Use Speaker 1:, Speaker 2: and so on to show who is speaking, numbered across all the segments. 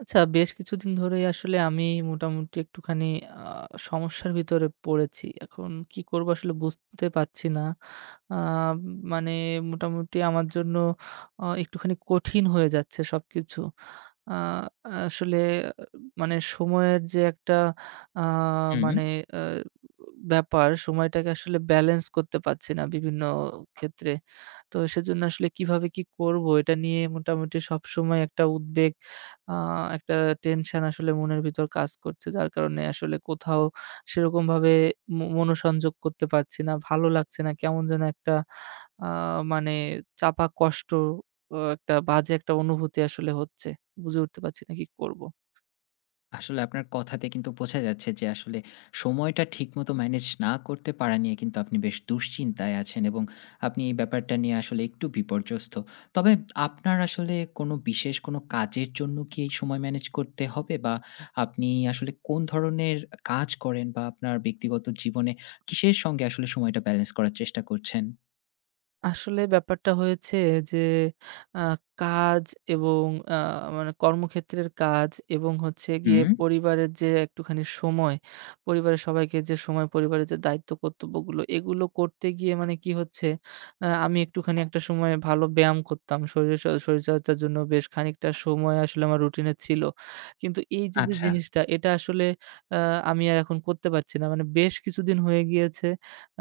Speaker 1: আচ্ছা, বেশ কিছুদিন ধরেই আসলে আমি মোটামুটি একটুখানি আ সমস্যার ভিতরে পড়েছি। এখন কি করব আসলে বুঝতে পারছি না। আ মানে মোটামুটি আমার জন্য একটুখানি কঠিন হয়ে যাচ্ছে সবকিছু। আ আসলে আহ, মানে সময়ের যে একটা আ
Speaker 2: হুম,
Speaker 1: মানে আ ব্যাপার, সময়টাকে আসলে ব্যালেন্স করতে পারছি না বিভিন্ন ক্ষেত্রে। তো সেজন্য আসলে কিভাবে কি করব এটা নিয়ে মোটামুটি সবসময় একটা উদ্বেগ, আ একটা টেনশন আসলে মনের ভিতর কাজ করছে। যার কারণে আসলে কোথাও সেরকমভাবে মনোসংযোগ করতে পারছি না। ভালো লাগছে না। কেমন যেন একটা আ মানে চাপা কষ্ট, একটা বাজে একটা অনুভূতি আসলে হচ্ছে। বুঝে উঠতে পারছি না কি করব?
Speaker 2: আসলে আপনার কথাতে কিন্তু বোঝা যাচ্ছে যে আসলে সময়টা ঠিকমতো ম্যানেজ না করতে পারা নিয়ে কিন্তু আপনি বেশ দুশ্চিন্তায় আছেন এবং আপনি এই ব্যাপারটা নিয়ে আসলে একটু বিপর্যস্ত। তবে আপনার আসলে কোনো বিশেষ কোনো কাজের জন্য কি এই সময় ম্যানেজ করতে হবে? বা আপনি আসলে কোন ধরনের কাজ করেন বা আপনার ব্যক্তিগত জীবনে কিসের সঙ্গে আসলে সময়টা ব্যালেন্স করার চেষ্টা করছেন?
Speaker 1: আসলে ব্যাপারটা হয়েছে যে আ কাজ এবং আ মানে কর্মক্ষেত্রের কাজ এবং হচ্ছে গিয়ে
Speaker 2: হুম,
Speaker 1: পরিবারের যে একটুখানি সময়, পরিবারের সবাইকে যে সময়, পরিবারের যে দায়িত্ব কর্তব্যগুলো, এগুলো করতে গিয়ে মানে কি হচ্ছে, আমি একটুখানি একটা সময় ভালো ব্যায়াম করতাম। শরীরচর্চার জন্য বেশ খানিকটা সময় আসলে আমার রুটিনে ছিল। কিন্তু এই যে
Speaker 2: আচ্ছা।
Speaker 1: জিনিসটা এটা আসলে আ আমি আর এখন করতে পারছি না। মানে বেশ কিছুদিন হয়ে গিয়েছে।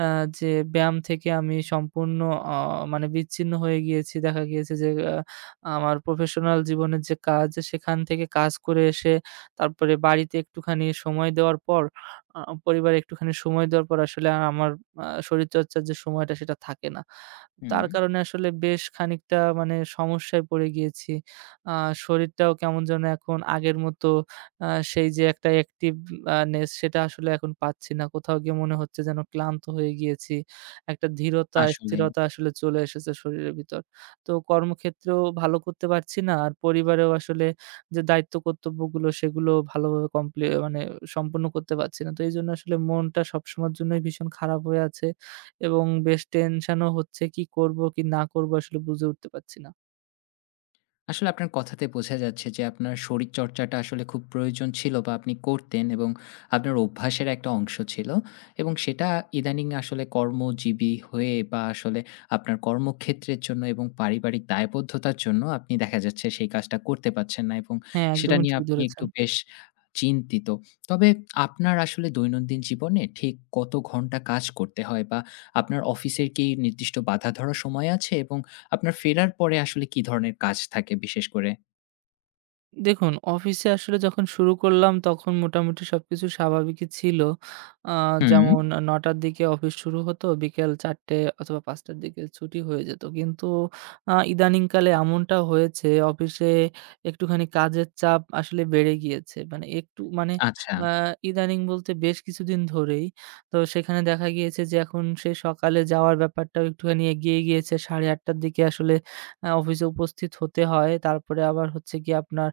Speaker 1: আ যে ব্যায়াম থেকে আমি সম্পূর্ণ অ মানে বিচ্ছিন্ন হয়ে গিয়েছি। দেখা গিয়েছে যে আমার প্রফেশনাল জীবনের যে কাজ, সেখান থেকে কাজ করে এসে তারপরে বাড়িতে একটুখানি সময় দেওয়ার পর, আ পরিবারে একটুখানি সময় দেওয়ার পর আসলে আর আমার শরীরচর্চার যে সময়টা সেটা থাকে না।
Speaker 2: হুম,
Speaker 1: তার কারণে আসলে বেশ খানিকটা মানে সমস্যায় পড়ে গিয়েছি। আ শরীরটাও কেমন যেন এখন আগের মতো আ সেই যে একটা অ্যাক্টিভ নেস সেটা আসলে এখন পাচ্ছি না। কোথাও গিয়ে মনে হচ্ছে যেন ক্লান্ত হয়ে গিয়েছি। একটা ধীরতা,
Speaker 2: আসলেই।
Speaker 1: স্থিরতা আসলে চলে এসেছে শরীরের ভিতর। তো কর্মক্ষেত্রেও ভালো করতে পারছি না। আর পরিবারেও আসলে যে দায়িত্ব কর্তব্যগুলো সেগুলো ভালোভাবে কমপ্লি মানে সম্পূর্ণ করতে পারছি না। তো এইজন্য আসলে মনটা সবসময়ের জন্যই ভীষণ খারাপ হয়ে আছে। এবং বেশ টেনশনও হচ্ছে কি করব কি না করব আসলে বুঝে উঠতে পারছি না।
Speaker 2: আসলে আপনার কথাতে বোঝা যাচ্ছে যে আপনার শরীরচর্চাটা আসলে খুব প্রয়োজন ছিল বা আপনি করতেন এবং আপনার অভ্যাসের একটা অংশ ছিল এবং সেটা ইদানিং আসলে কর্মজীবী হয়ে বা আসলে আপনার কর্মক্ষেত্রের জন্য এবং পারিবারিক দায়বদ্ধতার জন্য আপনি দেখা যাচ্ছে সেই কাজটা করতে পারছেন না এবং
Speaker 1: হ্যাঁ,
Speaker 2: সেটা
Speaker 1: একদমই
Speaker 2: নিয়ে
Speaker 1: ঠিক
Speaker 2: আপনি একটু
Speaker 1: ধরেছেন।
Speaker 2: বেশ চিন্তিত। তবে আপনার আসলে দৈনন্দিন জীবনে ঠিক কত ঘন্টা কাজ করতে হয় বা আপনার অফিসের কি নির্দিষ্ট বাঁধা ধরা সময় আছে এবং আপনার ফেরার পরে আসলে কি ধরনের কাজ থাকে বিশেষ করে?
Speaker 1: দেখুন, অফিসে আসলে যখন শুরু করলাম তখন মোটামুটি সবকিছু স্বাভাবিকই ছিল। আ
Speaker 2: হুম,
Speaker 1: যেমন ৯:০০ র দিকে অফিস শুরু হতো, বিকেল ৪:০০ অথবা ৫:০০ র দিকে ছুটি হয়ে যেত। কিন্তু ইদানিংকালে এমনটা হয়েছে অফিসে একটুখানি কাজের চাপ আসলে বেড়ে গিয়েছে। মানে একটু মানে
Speaker 2: আচ্ছা।
Speaker 1: আ ইদানিং বলতে বেশ কিছুদিন ধরেই। তো সেখানে দেখা গিয়েছে যে এখন সে সকালে যাওয়ার ব্যাপারটাও একটুখানি এগিয়ে গিয়েছে। ৮:৩০ র দিকে আসলে অফিসে উপস্থিত হতে হয়। তারপরে আবার হচ্ছে গিয়ে আপনার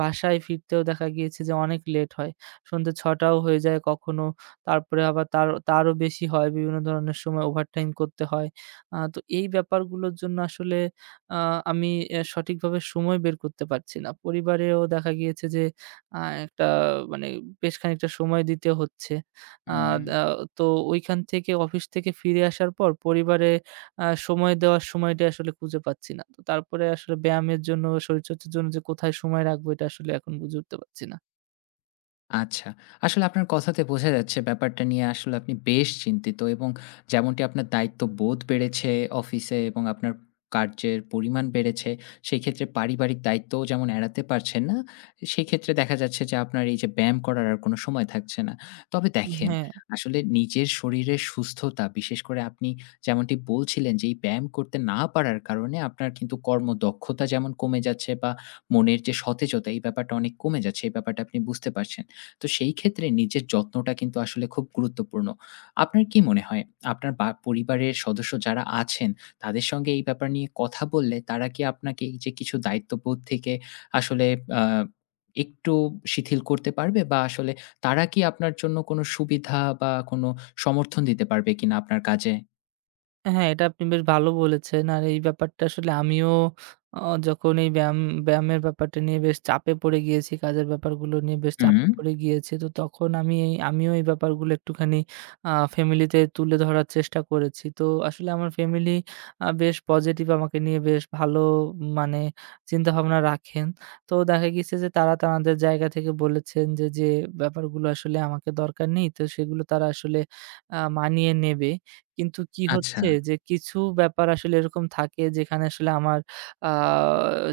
Speaker 1: বাসায় ফিরতেও দেখা গিয়েছে যে অনেক লেট হয়। সন্ধ্যে ৬টাও হয়ে যায় কখনো। তারপরে আবার তারও বেশি হয়। বিভিন্ন ধরনের সময় ওভারটাইম করতে হয়। তো এই ব্যাপারগুলোর জন্য আসলে আ আমি সঠিকভাবে সময় বের করতে পারছি না। পরিবারেও দেখা গিয়েছে যে আ একটা মানে বেশ খানিকটা সময় দিতে হচ্ছে। আ
Speaker 2: হুম।
Speaker 1: দা তো ওইখান থেকে অফিস থেকে ফিরে আসার পর পরিবারে সময় দেওয়ার সময়টা আসলে খুঁজে পাচ্ছি না। তো তারপরে আসলে ব্যায়ামের জন্য, শরীরচর্চার জন্য যে কোথায় সময় রাখবো এটা আসলে এখন বুঝে উঠতে পারছি না।
Speaker 2: আচ্ছা। আসলে আপনার কথাতে বোঝা যাচ্ছে ব্যাপারটা নিয়ে আসলে আপনি বেশ চিন্তিত এবং যেমনটি আপনার দায়িত্ববোধ বেড়েছে অফিসে এবং আপনার কার্যের পরিমাণ বেড়েছে, সেক্ষেত্রে পারিবারিক দায়িত্বও যেমন এড়াতে পারছেন না, সেক্ষেত্রে দেখা যাচ্ছে যে আপনার এই যে ব্যায়াম করার আর কোনো সময় থাকছে না। তবে দেখেন,
Speaker 1: হ্যাঁ।
Speaker 2: আসলে নিজের শরীরের সুস্থতা বিশেষ করে আপনি যেমনটি বলছিলেন যে এই ব্যায়াম করতে না পারার কারণে আপনার কিন্তু কর্মদক্ষতা যেমন কমে যাচ্ছে বা মনের যে সতেজতা এই ব্যাপারটা অনেক কমে যাচ্ছে, এই ব্যাপারটা আপনি বুঝতে পারছেন। তো সেই ক্ষেত্রে নিজের যত্নটা কিন্তু আসলে খুব গুরুত্বপূর্ণ। আপনার কি মনে হয় আপনার বা পরিবারের সদস্য যারা আছেন তাদের সঙ্গে এই ব্যাপার নিয়ে কথা বললে তারা কি আপনাকে এই যে কিছু দায়িত্ববোধ থেকে আসলে আ একটু শিথিল করতে পারবে বা আসলে তারা কি আপনার জন্য কোনো সুবিধা বা কোনো সমর্থন দিতে পারবে কিনা আপনার কাজে?
Speaker 1: হ্যাঁ, এটা আপনি বেশ ভালো বলেছেন। আর এই ব্যাপারটা আসলে আমিও অ যখন এই ব্যায়াম ব্যায়ামের ব্যাপারটা নিয়ে বেশ চাপে পড়ে গিয়েছি, কাজের ব্যাপারগুলো নিয়ে বেশ চাপে
Speaker 2: হুম,
Speaker 1: পড়ে গিয়েছি। তো তখন আমি এই ব্যাপারগুলো একটুখানি ফ্যামিলিতে তুলে ধরার চেষ্টা করেছি। তো আসলে আমার ফ্যামিলি বেশ পজিটিভ, আমাকে নিয়ে বেশ ভালো মানে চিন্তাভাবনা রাখেন। তো দেখা গেছে যে তারা তাদের জায়গা থেকে বলেছেন যে, যে ব্যাপারগুলো আসলে আমাকে দরকার নেই, তো সেগুলো তারা আসলে মানিয়ে নেবে। কিন্তু কি
Speaker 2: আচ্ছা।
Speaker 1: হচ্ছে যে কিছু ব্যাপার আসলে এরকম থাকে যেখানে আসলে আমার আ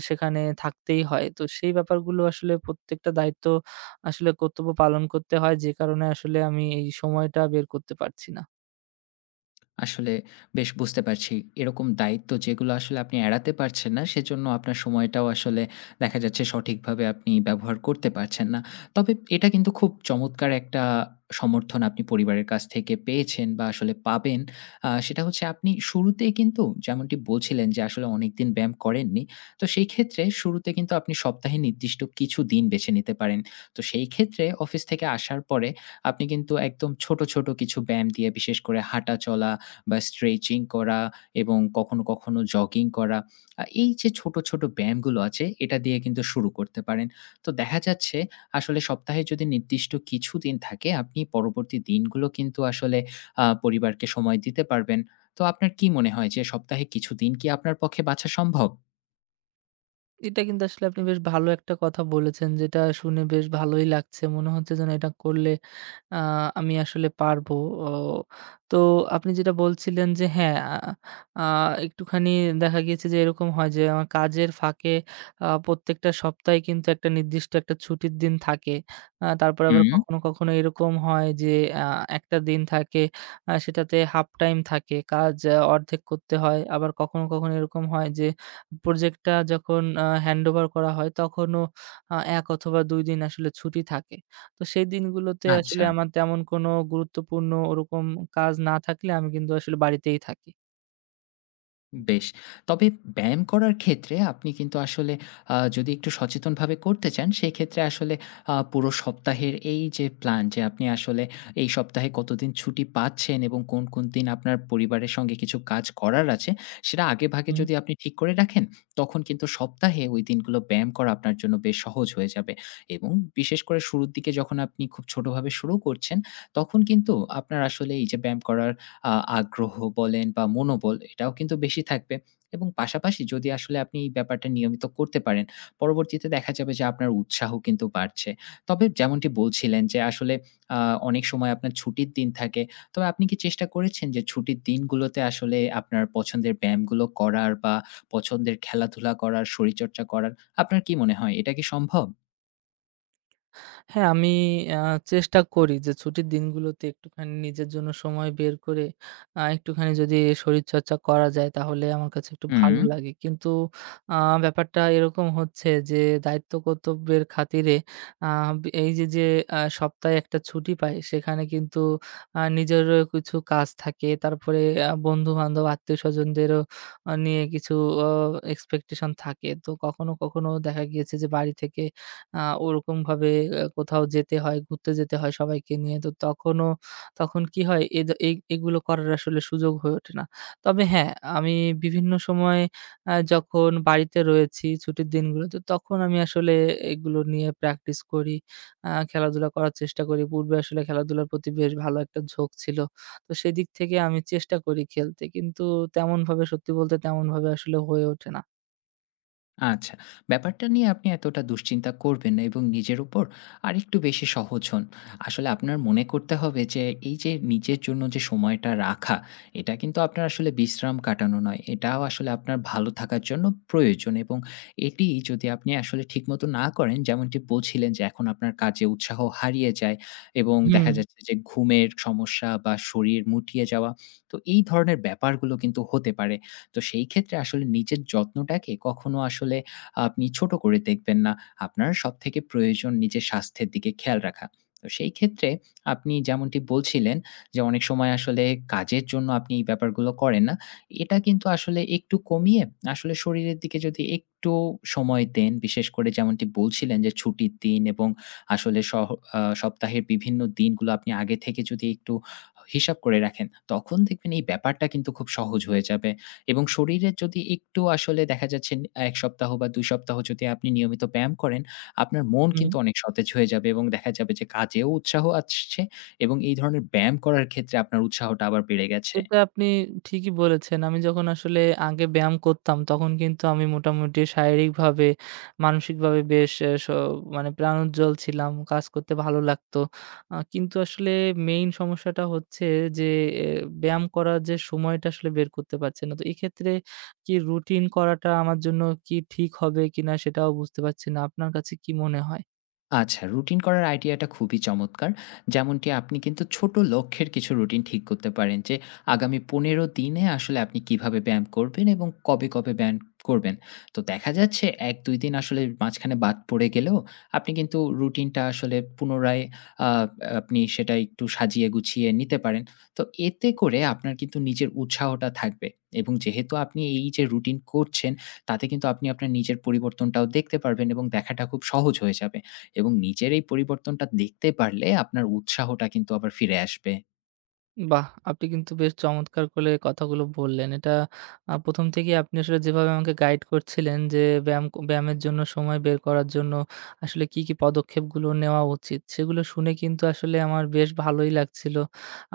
Speaker 1: সেখানে থাকতেই হয়। তো সেই ব্যাপারগুলো আসলে প্রত্যেকটা দায়িত্ব আসলে কর্তব্য পালন করতে হয় যে কারণে আসলে আমি এই সময়টা বের করতে পারছি না।
Speaker 2: আসলে বেশ বুঝতে পারছি। এরকম দায়িত্ব যেগুলো আসলে আপনি এড়াতে পারছেন না, সেজন্য আপনার সময়টাও আসলে দেখা যাচ্ছে সঠিকভাবে আপনি ব্যবহার করতে পারছেন না। তবে এটা কিন্তু খুব চমৎকার একটা সমর্থন আপনি পরিবারের কাছ থেকে পেয়েছেন বা আসলে পাবেন। সেটা হচ্ছে আপনি শুরুতেই কিন্তু যেমনটি বলছিলেন যে আসলে অনেকদিন ব্যায়াম করেননি। তো সেই ক্ষেত্রে শুরুতে কিন্তু আপনি সপ্তাহে নির্দিষ্ট কিছু দিন বেছে নিতে পারেন। তো সেই ক্ষেত্রে অফিস থেকে আসার পরে আপনি কিন্তু একদম ছোট, ছোট কিছু ব্যায়াম দিয়ে বিশেষ করে হাঁটা চলা বা স্ট্রেচিং করা এবং কখনো, কখনো জগিং করা। এই যে ছোট, ছোট ব্যায়ামগুলো আছে এটা দিয়ে কিন্তু শুরু করতে পারেন। তো দেখা যাচ্ছে আসলে সপ্তাহে যদি নির্দিষ্ট কিছু দিন থাকে আপনি পরবর্তী দিনগুলো কিন্তু আসলে পরিবারকে সময় দিতে পারবেন। তো আপনার কি মনে হয় যে সপ্তাহে কিছু দিন কি আপনার পক্ষে বাছা সম্ভব?
Speaker 1: এটা কিন্তু আসলে আপনি বেশ ভালো একটা কথা বলেছেন যেটা শুনে বেশ ভালোই লাগছে। মনে হচ্ছে যেন এটা করলে আ আমি আসলে পারবো। ও তো আপনি যেটা বলছিলেন যে হ্যাঁ, আ আ একটুখানি দেখা গিয়েছে যে এরকম হয় যে আমার কাজের ফাঁকে প্রত্যেকটা সপ্তাহে কিন্তু একটা নির্দিষ্ট একটা ছুটির দিন থাকে। তারপরে আবার
Speaker 2: হুম,
Speaker 1: কখনো, কখনো এরকম হয় যে আ একটা দিন থাকে সেটাতে হাফ টাইম থাকে। কাজ অর্ধেক করতে হয়। আবার কখনো, কখনো এরকম হয় যে প্রজেক্টটা যখন হ্যান্ড ওভার করা হয় তখনও ১ অথবা ২ দিন আসলে ছুটি থাকে। তো সেই দিনগুলোতে আসলে
Speaker 2: আচ্ছা।
Speaker 1: আমার তেমন কোনো গুরুত্বপূর্ণ ওরকম কাজ না থাকলে আমি কিন্তু আসলে বাড়িতেই থাকি।
Speaker 2: বেশ। তবে ব্যায়াম করার ক্ষেত্রে আপনি কিন্তু আসলে যদি একটু সচেতনভাবে করতে চান, সেক্ষেত্রে আসলে পুরো সপ্তাহের এই যে প্ল্যান যে আপনি আসলে এই সপ্তাহে কতদিন ছুটি পাচ্ছেন এবং কোন, কোন দিন আপনার পরিবারের সঙ্গে কিছু কাজ করার আছে, সেটা আগেভাগে যদি আপনি ঠিক করে রাখেন, তখন কিন্তু সপ্তাহে ওই দিনগুলো ব্যায়াম করা আপনার জন্য বেশ সহজ হয়ে যাবে। এবং বিশেষ করে শুরুর দিকে যখন আপনি খুব ছোটভাবে শুরু করছেন, তখন কিন্তু আপনার আসলে এই যে ব্যায়াম করার আ আগ্রহ বলেন বা মনোবল এটাও কিন্তু বেশি থাকবে এবং পাশাপাশি যদি আসলে আপনি এই ব্যাপারটা নিয়মিত করতে পারেন, পরবর্তীতে দেখা যাবে যে আপনার উৎসাহ কিন্তু বাড়ছে। তবে যেমনটি বলছিলেন যে আসলে আ অনেক সময় আপনার ছুটির দিন থাকে। তবে আপনি কি চেষ্টা করেছেন যে ছুটির দিনগুলোতে আসলে আপনার পছন্দের ব্যায়ামগুলো করার বা পছন্দের খেলাধুলা করার, শরীরচর্চা করার? আপনার কি মনে হয় এটা কি সম্ভব?
Speaker 1: হ্যাঁ, আমি আ চেষ্টা করি যে ছুটির দিনগুলোতে একটুখানি নিজের জন্য সময় বের করে একটুখানি যদি শরীরচর্চা করা যায় তাহলে আমার কাছে একটু
Speaker 2: হুম।
Speaker 1: ভালো লাগে। কিন্তু আ ব্যাপারটা এরকম হচ্ছে যে দায়িত্ব কর্তব্যের খাতিরে আ এই যে সপ্তাহে একটা ছুটি পাই সেখানে কিন্তু নিজেরও কিছু কাজ থাকে। তারপরে বন্ধু-বান্ধব, আত্মীয়স্বজনদেরও নিয়ে কিছু অ expectation থাকে। তো কখনো, কখনো দেখা গিয়েছে যে বাড়ি থেকে আ ওরকমভাবে কোথাও যেতে হয়, ঘুরতে যেতে হয় সবাইকে নিয়ে। তো তখনও তখন কি হয় এদ এই এগুলো করার আসলে সুযোগ হয়ে ওঠে না। তবে হ্যাঁ, আমি বিভিন্ন সময় যখন বাড়িতে রয়েছি ছুটির দিনগুলোতে তখন আমি আসলে এগুলো নিয়ে প্র্যাকটিস করি। খেলাধুলা করার চেষ্টা করি। পূর্বে আসলে খেলাধুলার প্রতি বেশ ভালো একটা ঝোঁক ছিল। তো সেদিক থেকে আমি চেষ্টা করি খেলতে। কিন্তু তেমনভাবে সত্যি বলতে তেমনভাবে আসলে হয়ে ওঠে না।
Speaker 2: আচ্ছা, ব্যাপারটা নিয়ে আপনি এতটা দুশ্চিন্তা করবেন না এবং নিজের উপর আরেকটু বেশি সহজ হন। আসলে আপনার মনে করতে হবে যে এই যে নিজের জন্য যে সময়টা রাখা, এটা কিন্তু আপনার আসলে বিশ্রাম কাটানো নয়। এটাও আসলে আপনার ভালো থাকার জন্য প্রয়োজন এবং এটি যদি আপনি আসলে ঠিকমতো না করেন, যেমনটি বলছিলেন যে এখন আপনার কাজে উৎসাহ হারিয়ে যায় এবং
Speaker 1: হুম,
Speaker 2: দেখা যাচ্ছে যে ঘুমের সমস্যা বা শরীর মুটিয়ে যাওয়া। তো এই ধরনের ব্যাপারগুলো কিন্তু হতে পারে। তো সেই ক্ষেত্রে আসলে নিজের যত্নটাকে কখনো আসলে আপনি ছোট করে দেখবেন না। আপনার সবথেকে প্রয়োজন নিজের স্বাস্থ্যের দিকে খেয়াল রাখা। তো সেই ক্ষেত্রে আপনি যেমনটি বলছিলেন যে, অনেক সময় আসলে কাজের জন্য আপনি এই ব্যাপারগুলো করেন না। এটা কিন্তু আসলে একটু কমিয়ে আসলে শরীরের দিকে যদি একটু সময় দেন, বিশেষ করে যেমনটি বলছিলেন যে, ছুটির দিন এবং আসলে সহ সপ্তাহের বিভিন্ন দিনগুলো আপনি আগে থেকে যদি একটু হিসাব করে রাখেন, তখন দেখবেন এই ব্যাপারটা কিন্তু খুব সহজ হয়ে যাবে। এবং শরীরের যদি একটু আসলে দেখা যাচ্ছে ১ সপ্তাহ বা ২ সপ্তাহ যদি আপনি নিয়মিত ব্যায়াম করেন, আপনার মন
Speaker 1: হুম।
Speaker 2: কিন্তু অনেক সতেজ হয়ে যাবে এবং দেখা যাবে যে কাজেও উৎসাহ আসছে এবং এই ধরনের ব্যায়াম করার ক্ষেত্রে আপনার উৎসাহটা আবার বেড়ে গেছে।
Speaker 1: এটা আপনি ঠিকই বলেছেন। আমি যখন আসলে আগে ব্যায়াম করতাম, তখন কিন্তু আমি মোটামুটি শারীরিকভাবে, মানসিকভাবে বেশ এ স মানে প্রাণোজ্জ্বল ছিলাম। কাজ করতে ভালো লাগতো। কিন্তু আসলে মেইন সমস্যাটা হচ্ছে যে, এ ব্যায়াম করার যে সময়টা আসলে বের করতে পারছি না। তো এক্ষেত্রে কি রুটিন করাটা আমার জন্য কি ঠিক হবে কিনা, সেটাও বুঝতে পারছি না। আপনার কাছে কি মনে হয়?
Speaker 2: আচ্ছা, রুটিন করার আইডিয়াটা খুবই চমৎকার। যেমনটি আপনি কিন্তু ছোট লক্ষ্যের কিছু রুটিন ঠিক করতে পারেন যে আগামী ১৫ দিনে আসলে আপনি কিভাবে ব্যায়াম করবেন এবং কবে, কবে ব্যায়াম করবেন। তো দেখা যাচ্ছে ১-২ দিন আসলে মাঝখানে বাদ পড়ে গেলেও আপনি কিন্তু রুটিনটা আসলে পুনরায় আ আপনি সেটা একটু সাজিয়ে গুছিয়ে নিতে পারেন। তো এতে করে আপনার কিন্তু নিজের উৎসাহটা থাকবে এবং যেহেতু আপনি এই যে রুটিন করছেন তাতে কিন্তু আপনি আপনার নিজের পরিবর্তনটাও দেখতে পারবেন এবং দেখাটা খুব সহজ হয়ে যাবে। এবং নিজের এই পরিবর্তনটা দেখতে পারলে আপনার উৎসাহটা কিন্তু আবার ফিরে আসবে।
Speaker 1: বাহ! আপনি কিন্তু বেশ চমৎকার করে কথাগুলো বললেন। এটা ১ম থেকেই আপনি আসলে যেভাবে আমাকে গাইড করছিলেন যে ব্যায়ামের জন্য সময় বের করার জন্য আসলে কি, কি পদক্ষেপগুলো নেওয়া উচিত সেগুলো শুনে কিন্তু আসলে আমার বেশ ভালোই লাগছিল।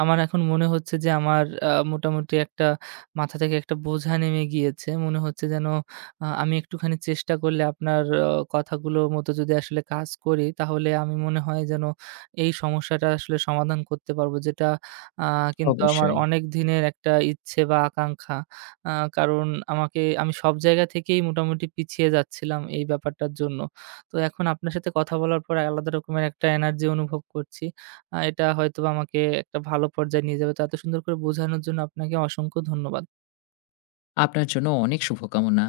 Speaker 1: আমার এখন মনে হচ্ছে যে আমার মোটামুটি একটা মাথা থেকে একটা বোঝা নেমে গিয়েছে। মনে হচ্ছে যেন আমি একটুখানি চেষ্টা করলে আপনার কথাগুলো মতো যদি আসলে কাজ করি তাহলে আমি মনে হয় যেন এই সমস্যাটা আসলে সমাধান করতে পারব। যেটা আ কিন্তু আমার
Speaker 2: অবশ্যই।
Speaker 1: অনেক দিনের একটা ইচ্ছে বা আকাঙ্খা। আ কারণ আমাকে আমি সব জায়গা থেকেই মোটামুটি পিছিয়ে যাচ্ছিলাম এই ব্যাপারটার জন্য। তো এখন আপনার সাথে কথা বলার পর আলাদা রকমের একটা এনার্জি অনুভব করছি। এটা হয়তোবা আমাকে একটা ভালো পর্যায়ে নিয়ে যাবে। তো এত সুন্দর করে বোঝানোর জন্য আপনাকে অসংখ্য ধন্যবাদ।
Speaker 2: আপনার জন্য অনেক শুভকামনা।